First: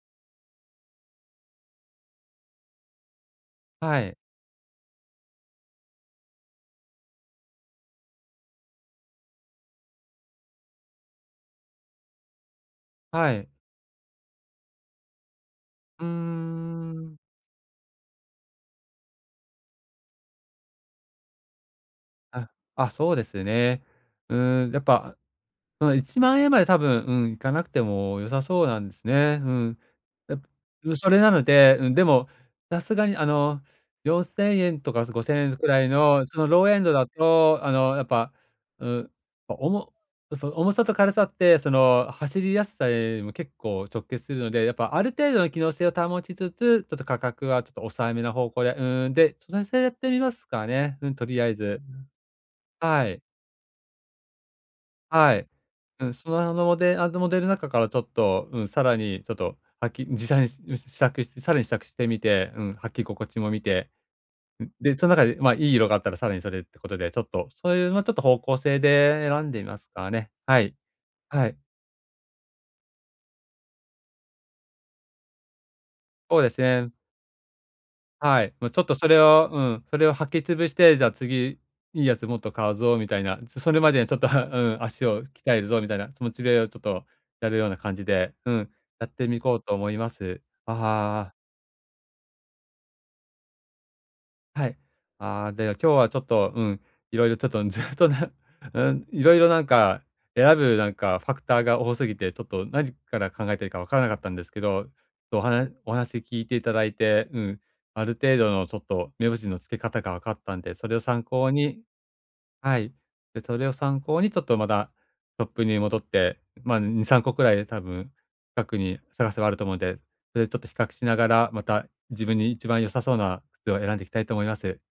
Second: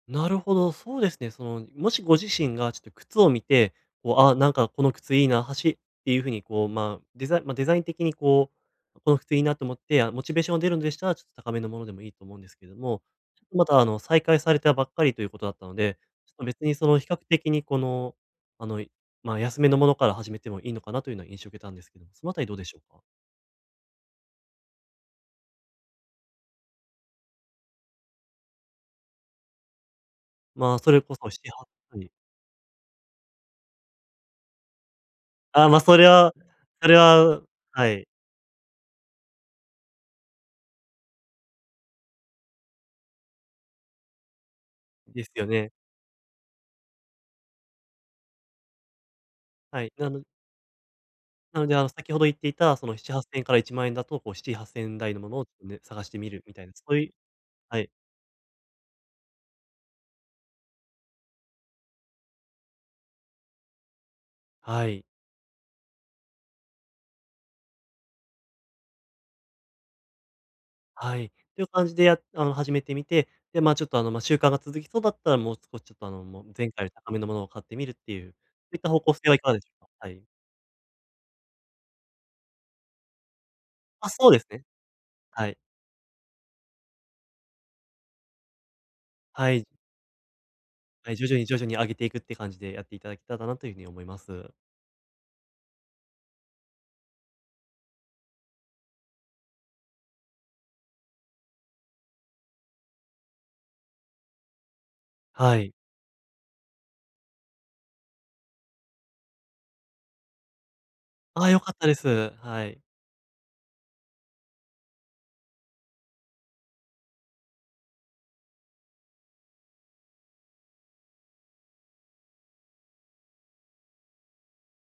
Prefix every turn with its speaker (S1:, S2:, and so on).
S1: なるほど、そうですね。その、もしご自身がちょっと靴を見て、
S2: はい。
S1: こう、あ、なんかこの靴いいな、はしっていう風にこう、ま、デザま、デザイン的にこう、この靴いいなと思って、あ、モチベーションが出るんでしたら、ちょっと高めのものでもいいと思うんですけども、
S2: はい。
S1: またあの、再開されたばっかりということだったので、
S2: う
S1: 別にそ
S2: ー
S1: の比
S2: ん。
S1: 較的にこの、あの、いまあ、安めのものから始めてもいいのかな？というな印象を受けたんですけども、そのあたり
S2: あ、
S1: どうでしょう
S2: あ、
S1: か？
S2: そうですね。うーん、やっぱ、その、10000円まで多分、うん、いかなくても良さそうなんすね、うん。やぱ、
S1: ま、そ
S2: う
S1: れ
S2: そ
S1: こ
S2: れ
S1: そ、
S2: な
S1: し
S2: の
S1: ち、は
S2: で、うん、
S1: う
S2: で
S1: い。
S2: もさすがに、あの、4000円とか、す5000円く
S1: あ、まあ、
S2: らい
S1: それ
S2: の、
S1: は
S2: その、ローエン
S1: そ
S2: ド
S1: れ
S2: だ
S1: は、う
S2: と、あ
S1: は
S2: の、や
S1: い。
S2: っぱ、うん、あ、おもその、重さと軽さってその、走りやすさにも結構直結するので、やっぱある
S1: です
S2: 程度
S1: よ
S2: の機能
S1: ね。
S2: 性を保ちつつ、ちょっと価格はちょっと抑えめな方向で、うーん、で、その線
S1: は
S2: やっ
S1: い、
S2: て
S1: あ
S2: み
S1: の
S2: ますかね、うん、とりあえ
S1: なので、
S2: ず。
S1: あ、先ほど言っていた、その、し
S2: は
S1: ちは
S2: い。
S1: っせんえんから10000円だと、こう、7、8000円台のも
S2: は
S1: の
S2: い。
S1: を、ね、探
S2: う
S1: し
S2: ん、
S1: て
S2: そ
S1: み
S2: の、
S1: る
S2: あ
S1: みた
S2: の、
S1: いな、
S2: モ
S1: そ
S2: デ
S1: う
S2: あ
S1: い
S2: の、モデル中
S1: は
S2: から
S1: い。
S2: ちょっと、うん、さらにちょっと、はきじさいすうん、試着して、さらに試着してみて、うん、履き心地も見て、ん、
S1: は
S2: で、
S1: い。
S2: その中で、ま、いい色があったらさらにそれってことで、ちょっと、そういう、ま、ちょっと方向性で選んでみますかね。はい、
S1: はい。
S2: はい。
S1: という感じでやあの、始めてみて、で、ま、ちょっとあの、ま、習慣が続きそうだったらもう少しちょっと、あの、
S2: そう
S1: もう
S2: です
S1: 前回よ
S2: ね。
S1: り高めのものを買ってみるっていう、そ
S2: はい、もう
S1: うい
S2: ち
S1: っ
S2: ょっ
S1: た
S2: と
S1: 方
S2: そ
S1: 向
S2: れ
S1: 性はい
S2: を
S1: かが
S2: う
S1: でし
S2: ん、
S1: ょか？
S2: それ
S1: は
S2: を
S1: い。
S2: 履きつぶして、じゃあ、次いいやつもっと買うぞみたいな。そそれまでに
S1: あ、
S2: ちょっと、
S1: そうで
S2: は
S1: すね。
S2: うん、足を鍛
S1: はい。
S2: えるぞみたいな気持ちで、よちょっとやるような感じで、うん、やってみ
S1: は
S2: こう
S1: い。
S2: と思います。あ、
S1: はい、
S2: は
S1: 徐
S2: あ。
S1: 々に徐々に上げていくって感じで、やっていただけたらなという風に思います。
S2: はい。ああ、では、今日はちょっと、うん、いろいろちょっと、ずっとね、うん、色々なんか、選ぶなんか、ファクターが多すぎて、ちょっと何から考えていいかわからなかったんですけど、と、おは
S1: は
S2: な
S1: い。
S2: お話し聞いていただいて、うん、ある程度のちょっと目星の付け方がわかったんで、それを参
S1: あ
S2: 考
S1: あ、良かっ
S2: に
S1: たです。は
S2: は
S1: い。
S2: い、で、それを参考にちょっとまだトップに戻って、ま、ん、2、3個くらいで多分、かくに、探せばあると思うんで、それでちょっと比較しながら、また、自分に一番良さそうな靴を選んでいきたいと思います。